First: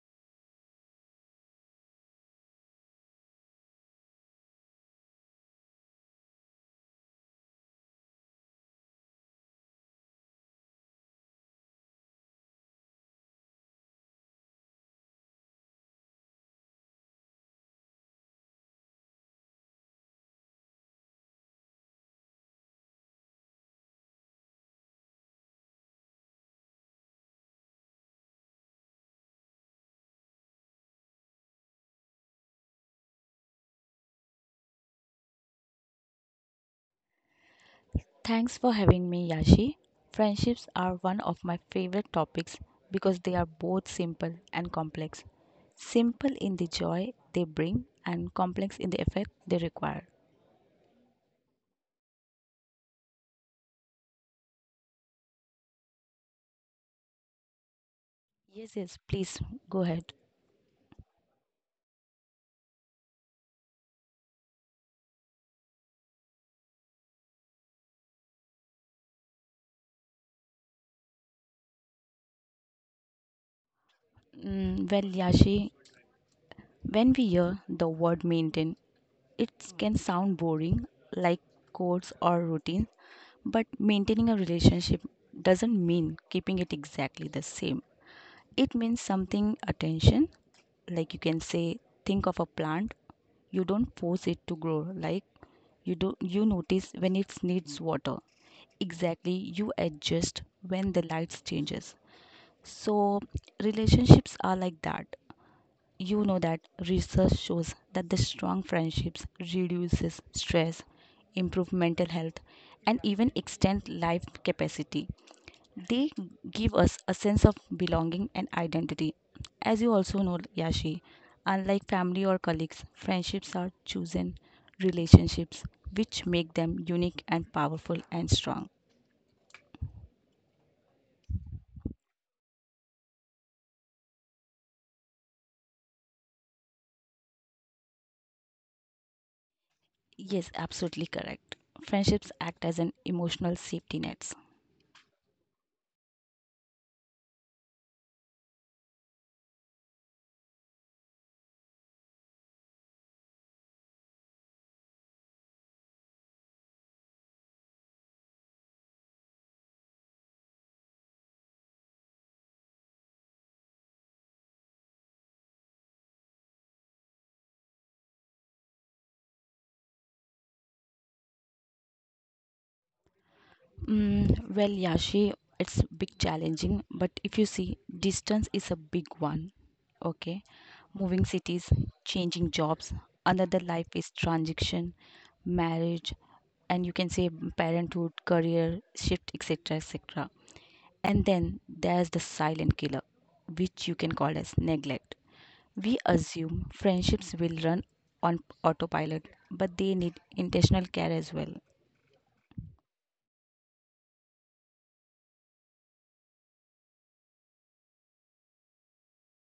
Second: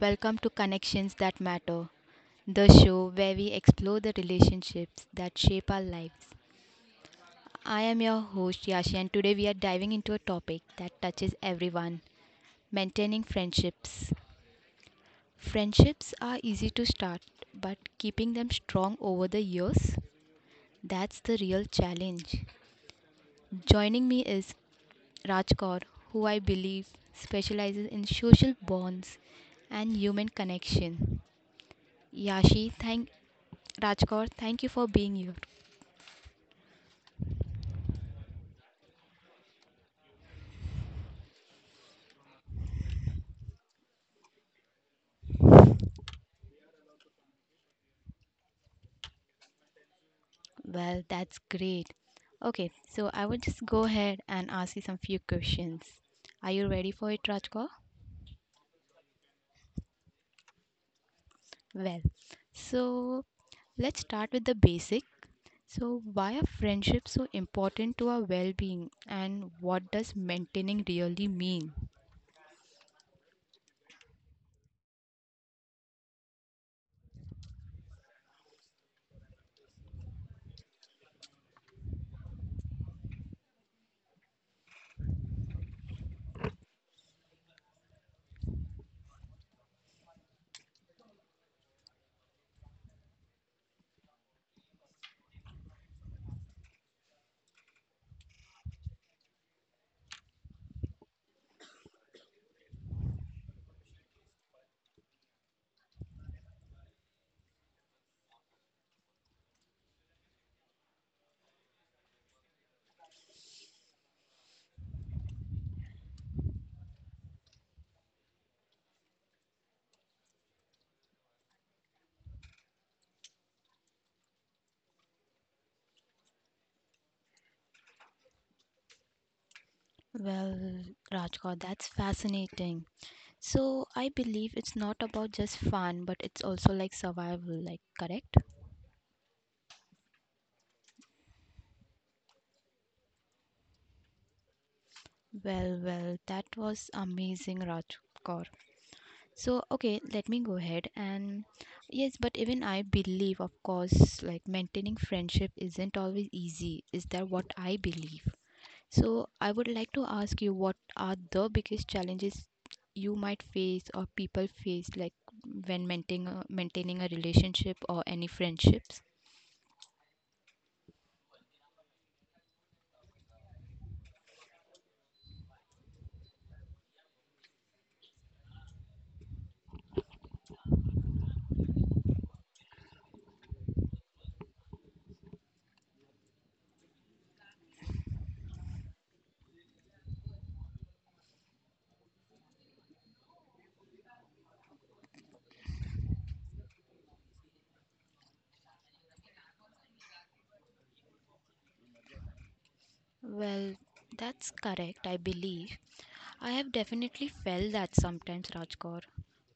Welcome to Connections That Matter, the show where we explore the relationships that shape our lives. I am your host Yashi, and today we are diving into a topic that touches everyone maintaining friendships. Friendships are easy to start, but keeping them strong over the years, that's the real challenge. Joining me is Raj Kaur, who I believe specializes in social bonds and human connection. Yashi, thank Raj Kaur, thank you for being here. Thanks for having me, Yashi. Friendships are one of my favorite topics because they are both simple and complex. Simple in the joy they bring, and complex in the effect they require. Well, that's great. Okay, so I will just go ahead and ask you some few questions. Are you ready for it, Raj Kaur? Yes, yes, please go ahead. Well, so let's start with the basic. So, why are friendships so important to our well being, and what does maintaining really mean? Well, Yashi, when we hear the word maintain, it can sound boring, like codes or routine, but maintaining a relationship doesn't mean keeping it exactly the same. It means something attention, like you can say, think of a plant. You don't force it to grow, like you do. You notice when it needs water. Exactly, you adjust when the lights changes. So relationships are like that. You know that research shows that the strong friendships reduces stress, improve mental health, and even extend life capacity. They give us a sense of belonging and identity. As you also know, Yashi, unlike family or colleagues, friendships are chosen relationships which make them unique and powerful and strong. Well, Rajkot, that's fascinating. So I believe it's not about just fun, but it's also like survival, like correct? Yes, absolutely correct. Friendships act as an emotional safety nets. Well, well, that was amazing, Rajkot. So okay, let me go ahead and yes, but even I believe, of course, like maintaining friendship isn't always easy. Is that what I believe? So, I would like to ask you what are the biggest challenges you might face or people face like when maintaining a relationship or any friendships? Well, Yashi, it's big challenging, but if you see, distance is a big one. Okay, moving cities, changing jobs, another life is transition, marriage, and you can say parenthood, career shift, etc., etc. And then there's the silent killer, which you can call as neglect. We assume friendships will run on autopilot, but they need intentional care as well. Well, that's correct, I believe. I have definitely felt that sometimes, Rajkor.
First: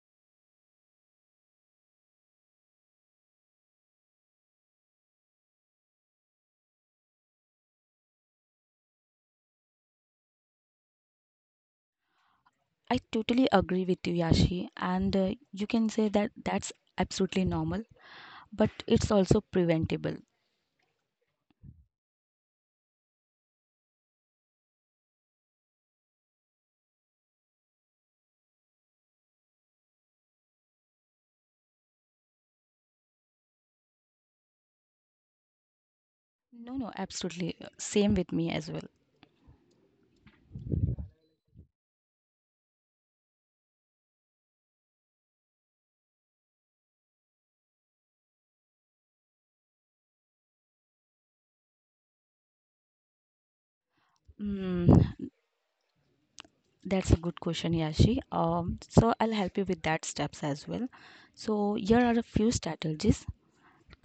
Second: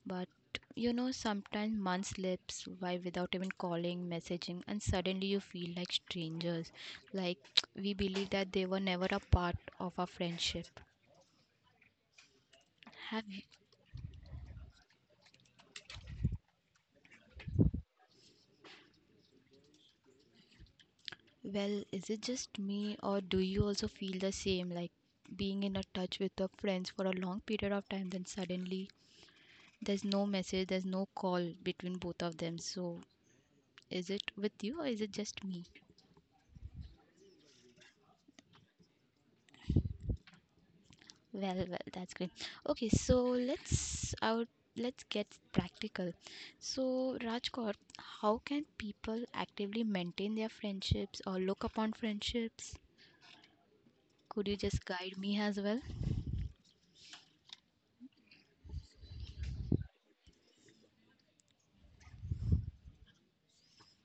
But sometimes months slips by without even calling, messaging, and suddenly you feel like strangers. Like we believe that they were never a part of our friendship. I Have totally agree with you, Yashi, and you can say that that's absolutely normal, but it's also preventable. Well, is it just me, or do you also feel the same, like being in a touch with your friends for a long period of time, then suddenly there's no message, there's no call between both of them? So, is it with you, or is it just me? No, no, absolutely. Same with me as well. Well, well, that's great. Okay, so let's out. Let's get practical. So, Rajkot, how can people actively maintain their friendships or look upon friendships? Could you just Mm, guide me as well? that's a good question, Yashi. So I'll help you with that steps as well. So here are a few strategies:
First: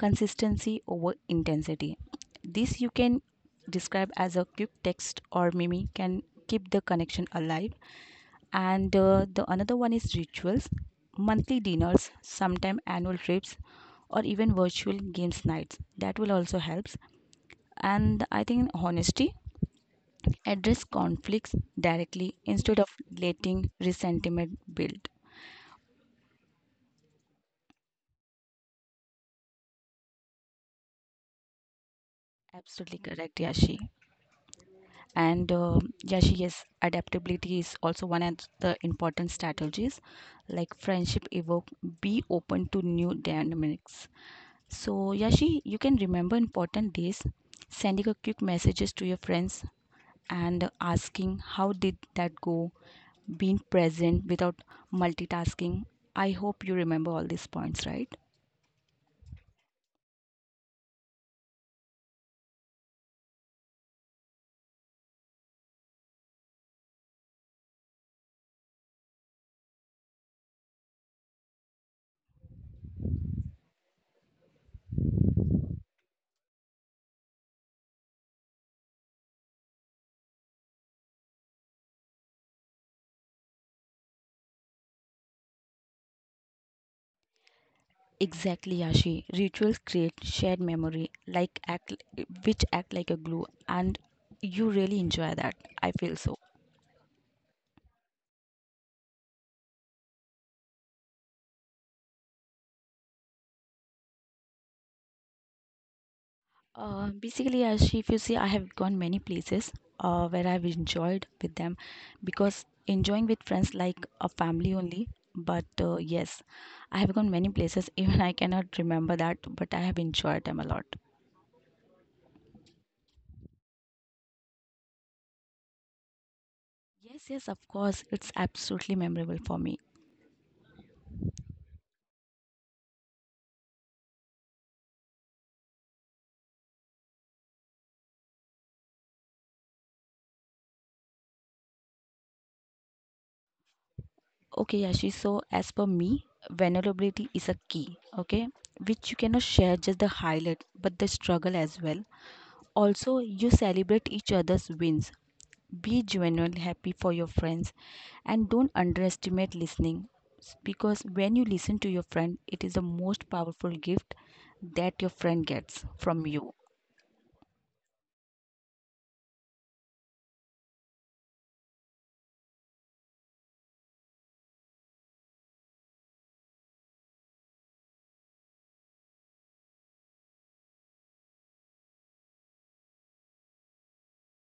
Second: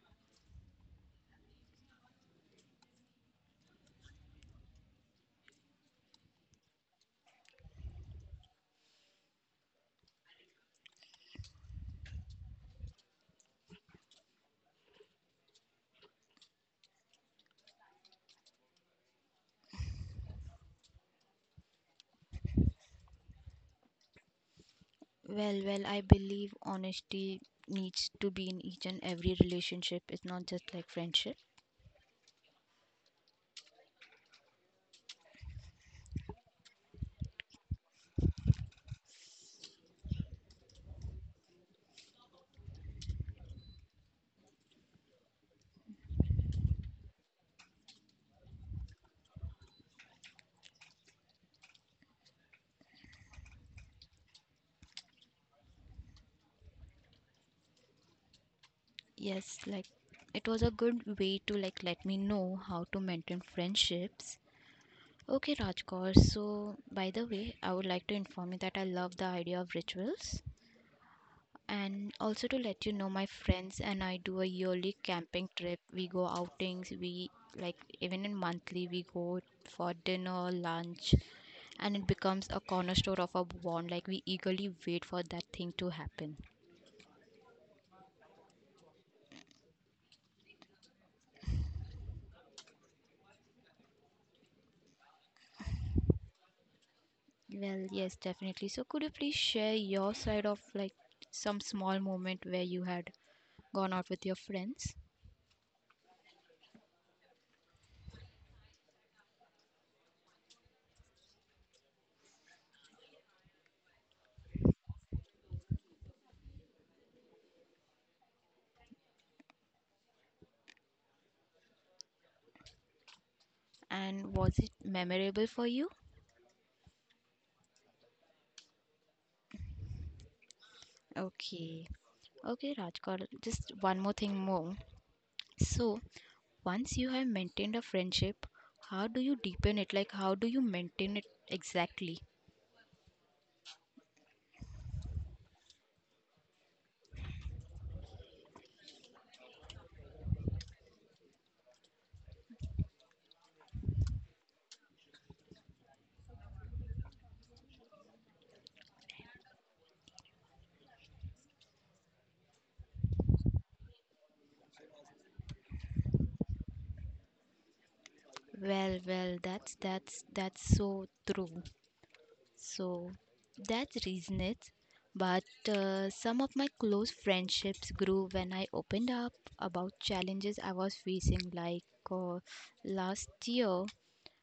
consistency over intensity. This you can describe as a quick text or meme can keep the connection alive, and the another one is rituals, monthly dinners, sometime annual trips, or even virtual games nights that will also helps. And I think honesty, address conflicts directly instead of letting resentment build. Well, well, I believe honesty needs to be in each and every relationship. It's not just like friendship. Absolutely correct, Yashi. And Yashi, yes, adaptability is also one of the important strategies, like friendship evoke, be open to new dynamics. So, Yashi, you can remember important days, sending a quick messages to your friends and asking how did that go, being present without multitasking. I hope you remember all these points, right? Yes, like it was a good way to like let me know how to maintain friendships. Okay, Rajkor. So, by the way, I would like to inform you that I love the idea of rituals. And also to let you know, my friends and I do a yearly camping trip. We go outings, we like even in monthly, we go for dinner, lunch, and it becomes a cornerstone of our bond. Like we eagerly wait for that thing to happen. Exactly, Yashi. Rituals create shared memory, like act, which act like a glue, and you really enjoy that. I feel so. Well, yes, definitely. So could you please share your side of like some small moment where you had gone out with your friends? Basically, Ashi, if you see, I have gone many places where I've enjoyed with them, because enjoying with friends like a family only. But yes, I have gone many places, even I cannot remember that, but I have enjoyed them a lot. And was it memorable for you? Yes, yes, of course, it's absolutely memorable for me. Okay. Okay, Rajkar, just one more thing more. So, once you have maintained a friendship, how do you deepen it? Like how do you maintain it exactly? Okay, Yashi, so as per me, vulnerability is a key, okay, which you cannot share just the highlight but the struggle as well. Also, you celebrate each other's wins, be genuinely happy for your friends, and don't underestimate listening, because when you listen to your friend it is the most powerful gift that your friend gets from you. Well, well, that's so true. So that's reason it. But some of my close friendships grew when I opened up about challenges I was facing. Like uh, last year,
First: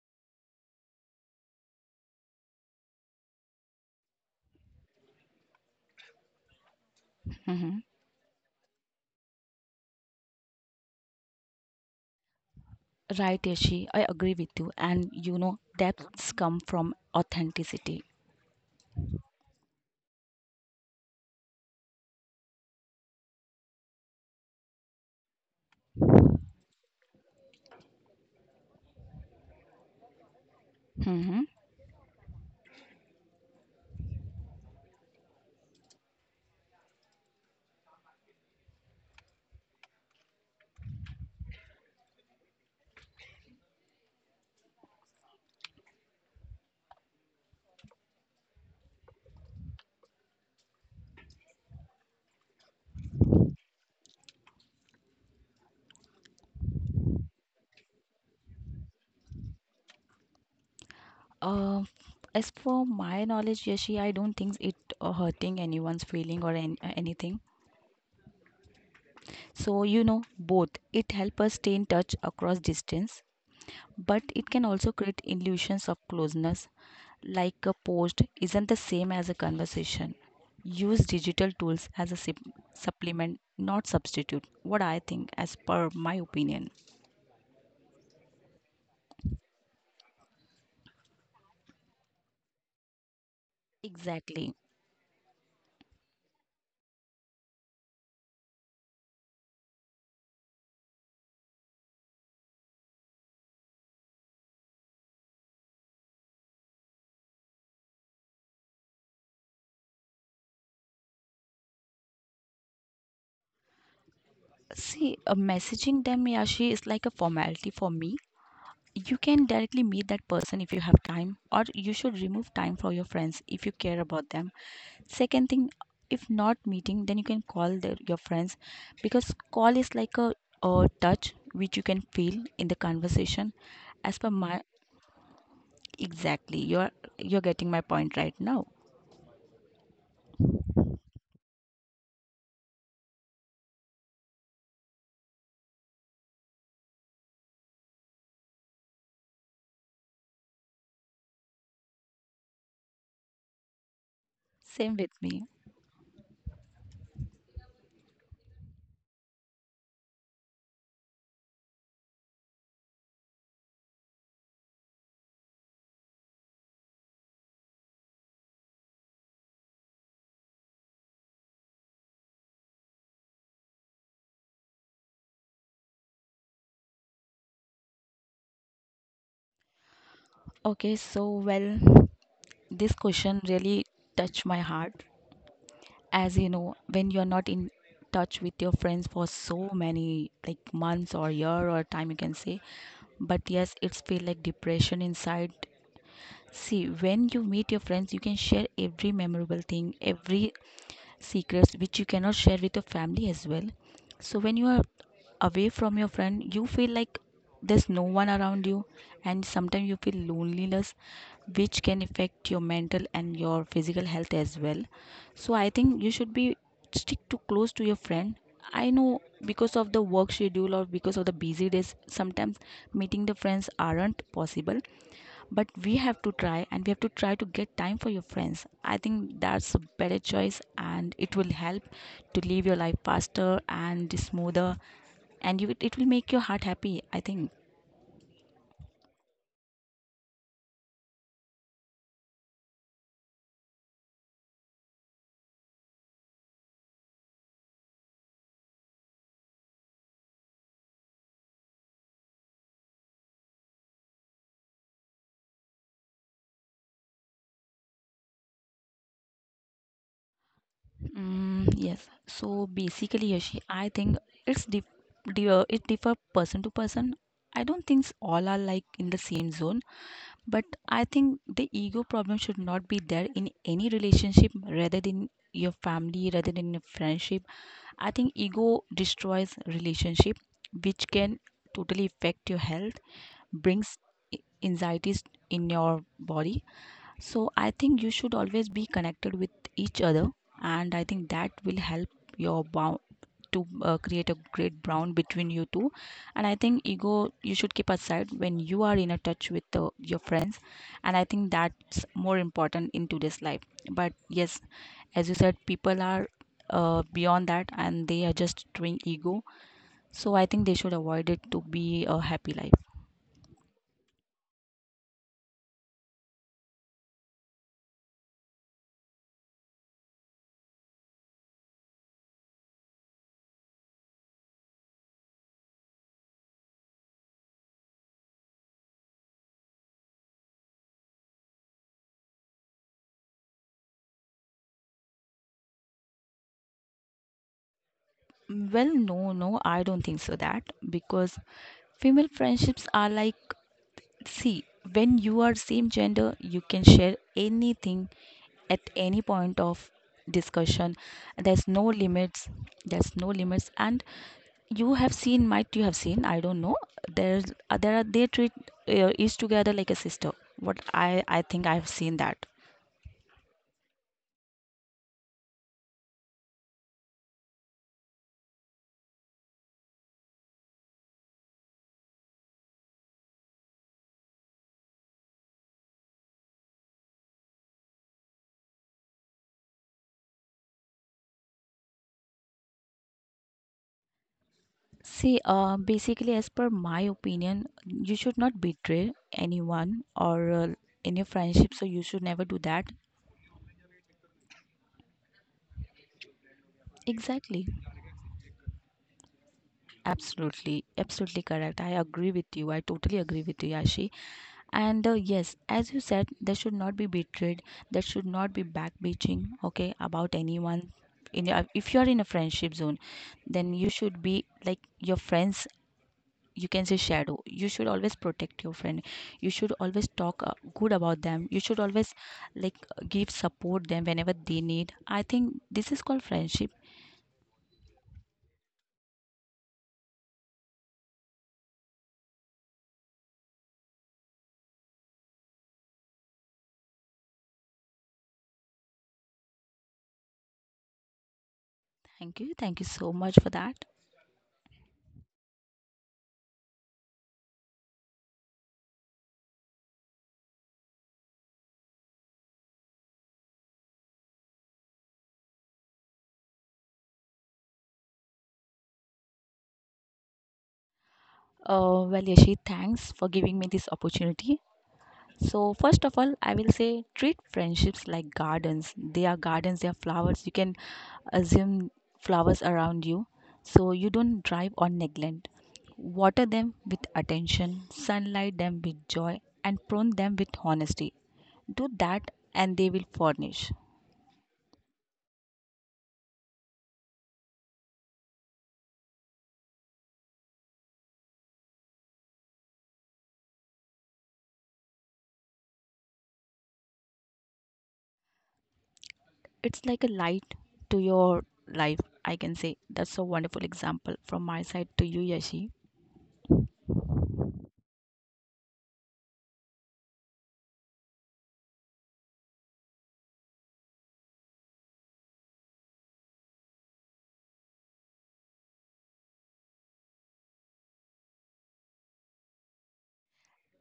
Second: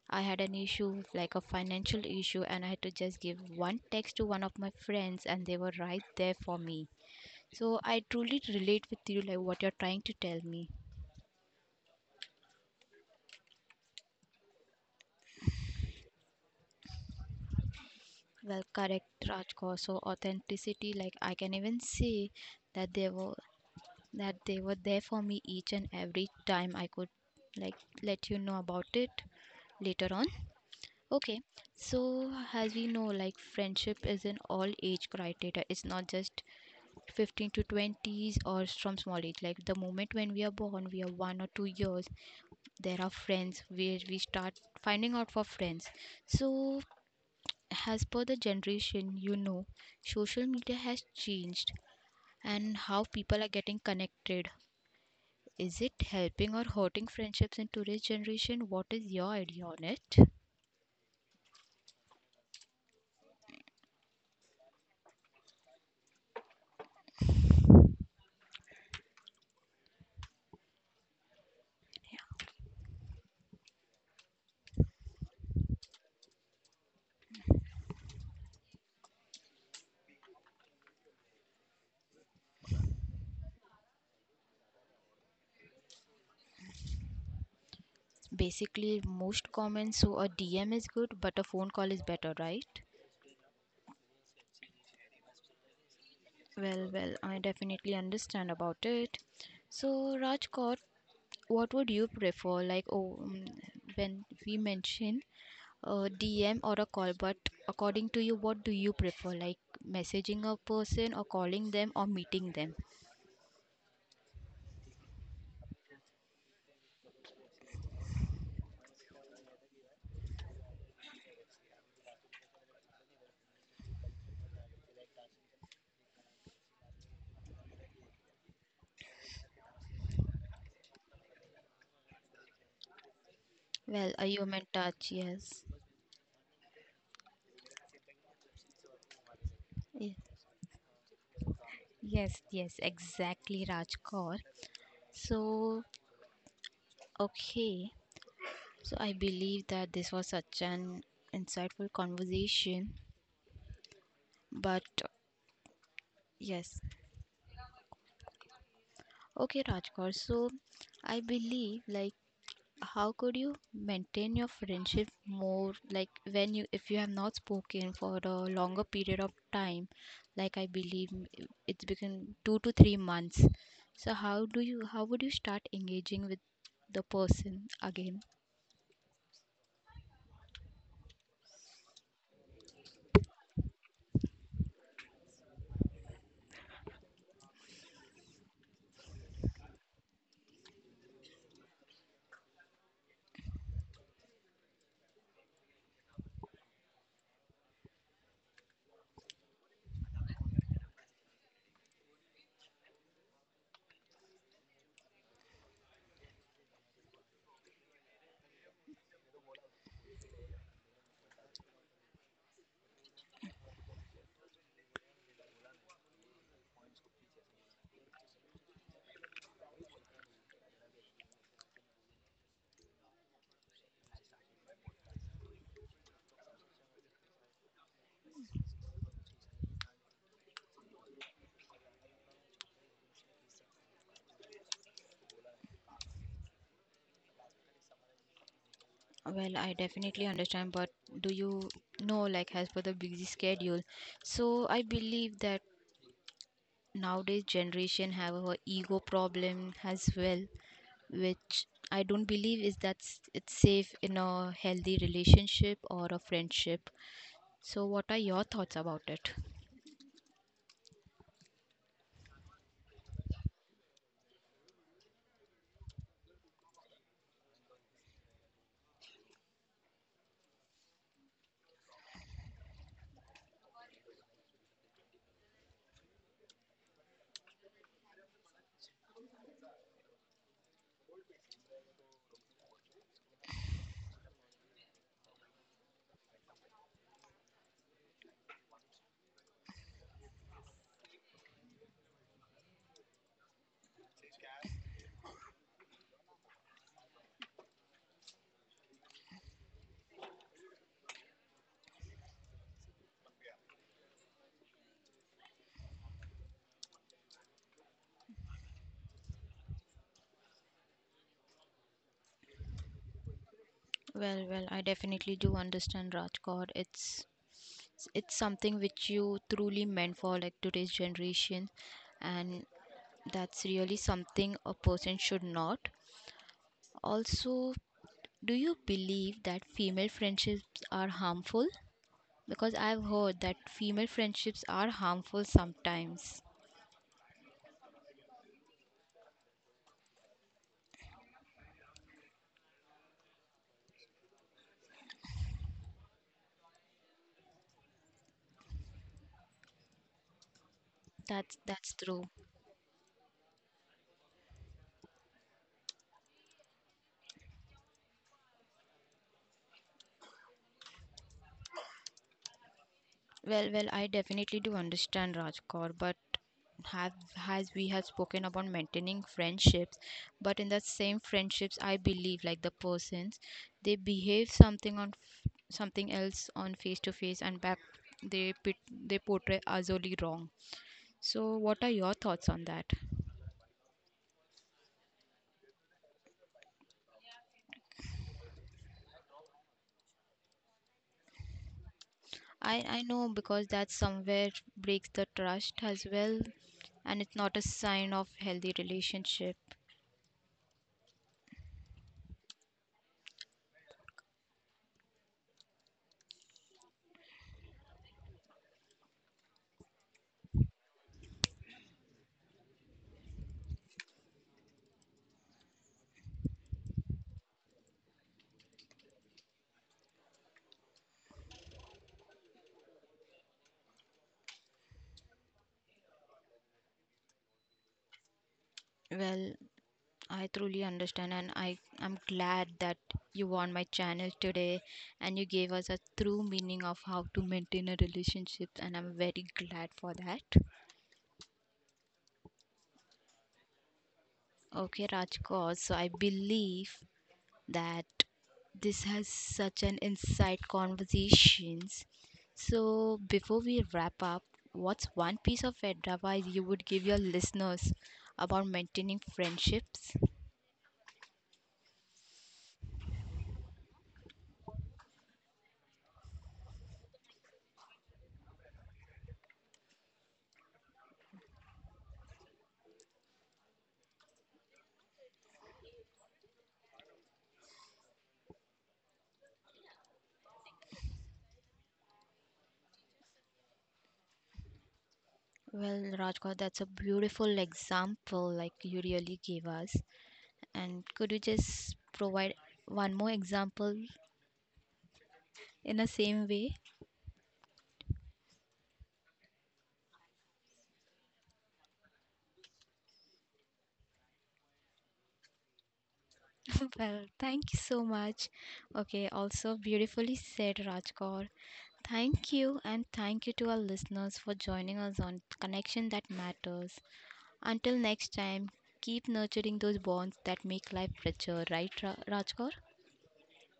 I had an issue, like a financial issue, and I had to just give one text to one of my friends, and they were right there for me. Hmm. So I truly relate with you, like what you're trying to tell me. Right, Yashi, I agree with you, and you know, depths come from authenticity. Well, correct, Rajko. So authenticity, like I can even say that they were that they were there for me each and every time. I could like let you know about it later on. Okay, Hmm. so as we know, like friendship is an all age criteria. It's not just 15 to 20s or from small age. Like the moment when we are born, we are 1 or 2 years, there are friends where we start finding out for friends. So as per the generation, social media has changed and how people are getting connected, is it helping or hurting friendships in today's generation? What is your idea on it? uh, as for my knowledge, Yashi, I don't think it, hurting anyone's feeling or anything. So you know, both, it helps us stay in touch across distance, but it can also create illusions of closeness, like a post isn't the same as a conversation. Use digital tools as a supplement, not substitute. What I think, as per my opinion. Basically most comments, so a DM is good but a phone call is better, right? Exactly. Well, well, I definitely understand about it. So, Rajkot, what would you prefer, like when we mention a DM or a call, but according to you, what do you prefer? Like messaging a person or calling them or meeting them? See, messaging them, Yashi, is like a formality for me. You can directly meet that person if you have time, or you should remove time for your friends if you care about them. Second thing, if not meeting, then you can call their, your friends, because call is like a touch which you can feel in the conversation. Well, As a per my, human touch, yes. exactly, you're getting my point right now. Ye- Yes, yes, exactly, Rajkor. So, okay. So, I believe that this was such an insightful conversation, but Same with me. yes. Okay, Rajkor. So, I believe like how could you maintain your friendship more, like when you, if you have not spoken for a longer period of time, like has been 2 to 3 months. So how do you, how would you start engaging with the person again? Okay, so well, this question really touched my heart. As you know, when you're not in touch with your friends for so many, like, months or year or time, you can say, but yes, it's feel like depression inside. See, when you meet your friends you can share every memorable thing, every secrets which you cannot share with your family as well. So when you are away from your friend, you feel like there's no one around you, and sometimes you feel loneliness, which can affect your mental and your physical health as well. So I think you should be stick to close to your friend. I know because of the work schedule or because of the busy days sometimes meeting the friends aren't possible, but we have to try, and we have to try to get time for your friends. I think that's a better choice and it will help to live your life faster and smoother, and you, it will make your heart happy, I think. Well, I definitely understand, but do you know, like, as per the busy schedule? So I believe that nowadays generation have a ego problem as well, which I don't believe it's safe in a healthy relationship or a friendship. So, what are your thoughts about it? Yes. So basically, Yashi, I think it's it differ person to person. I don't think all are like in the same zone, but I think the ego problem should not be there in any relationship, rather than your family, rather than your friendship. I think ego destroys relationship, which can totally affect your health, brings i- anxieties in your body. So I think you should always be connected with each other, and I think that will help your bound to create a great bond between you two. And I think ego you should keep aside when you are in a touch with your friends, and I think that's more important in today's life. But yes, as you said, people are beyond that, and they are just doing ego. So I think they should avoid it to be a happy life. Well, well, I definitely do understand, Rajkot. It's something which you truly meant for like today's generation, and that's really something a person should not. Also, do you believe that female friendships are harmful? Because I've heard that female friendships are harmful sometimes. Well, no, no, I don't think so that, because female friendships are like, see, when you are same gender you can share anything at any point of discussion. There's no That's true. limits. There's no limits. And you have seen, might you have seen, I don't know, there's there are, they treat each together like a sister. What I think, I have seen that. Well, well, I definitely do understand Rajkor, but have as we have spoken about maintaining friendships, but in that same friendships, I believe like the persons, they behave something on something else on face to face and back they pit, they portray utterly wrong. So, what are your thoughts on that? See, basically, as per my opinion, you should not betray anyone or in your friendship, so you should never do that. I know because that somewhere breaks the trust as well, and it's not Exactly. a sign of healthy relationship. Absolutely. Absolutely correct. I agree with you. I totally agree with you, Yashi. And yes, as you said, there should not be betrayed. There should not be backbeating, okay, about anyone. In a, if you are in a friendship zone, then you should be like your friends, you can say shadow. You should always protect your friend, you should always talk good about them, you should always, like, give support them whenever they need. I think this is called friendship. Well, I truly understand, and I am glad that you were on my channel today and you gave us a true meaning of how to maintain a relationship, and I'm very glad for that. Thank you, thank you so much for that. Okay, Rajkar, so I believe that this has such an insight conversations. So before we wrap up, what's one piece of advice you would give your listeners about maintaining friendships? Well, Yashi, thanks for giving me this opportunity. So, first of all, I will say treat friendships like gardens. They are gardens, they are flowers. You can assume flowers around you. So, you don't drive or neglect. Water them with attention, sunlight them with joy, and prune them with honesty. Do that, and they will furnish. Well, Rajkot, that's a beautiful example like you really gave us. And could you just provide one more example in the same way? It's like a light to your life, I can say. That's a wonderful example from my side to you, Yashi. Well, thank you so much. Okay, also beautifully said, Rajkot. Thank you, and thank you to our listeners for joining us on Connection That Matters. Until next time, keep nurturing those bonds that make life richer, right, Rajkot?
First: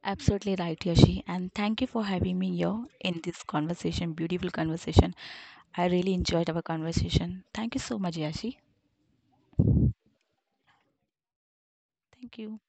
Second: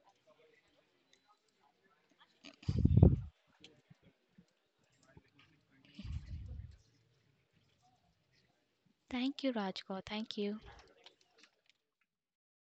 Absolutely right, Yashi. And thank you for having me here in this conversation, beautiful conversation. I really enjoyed our conversation. Thank you so much, Yashi. Thank you, Rajkot. Thank you. Thank you.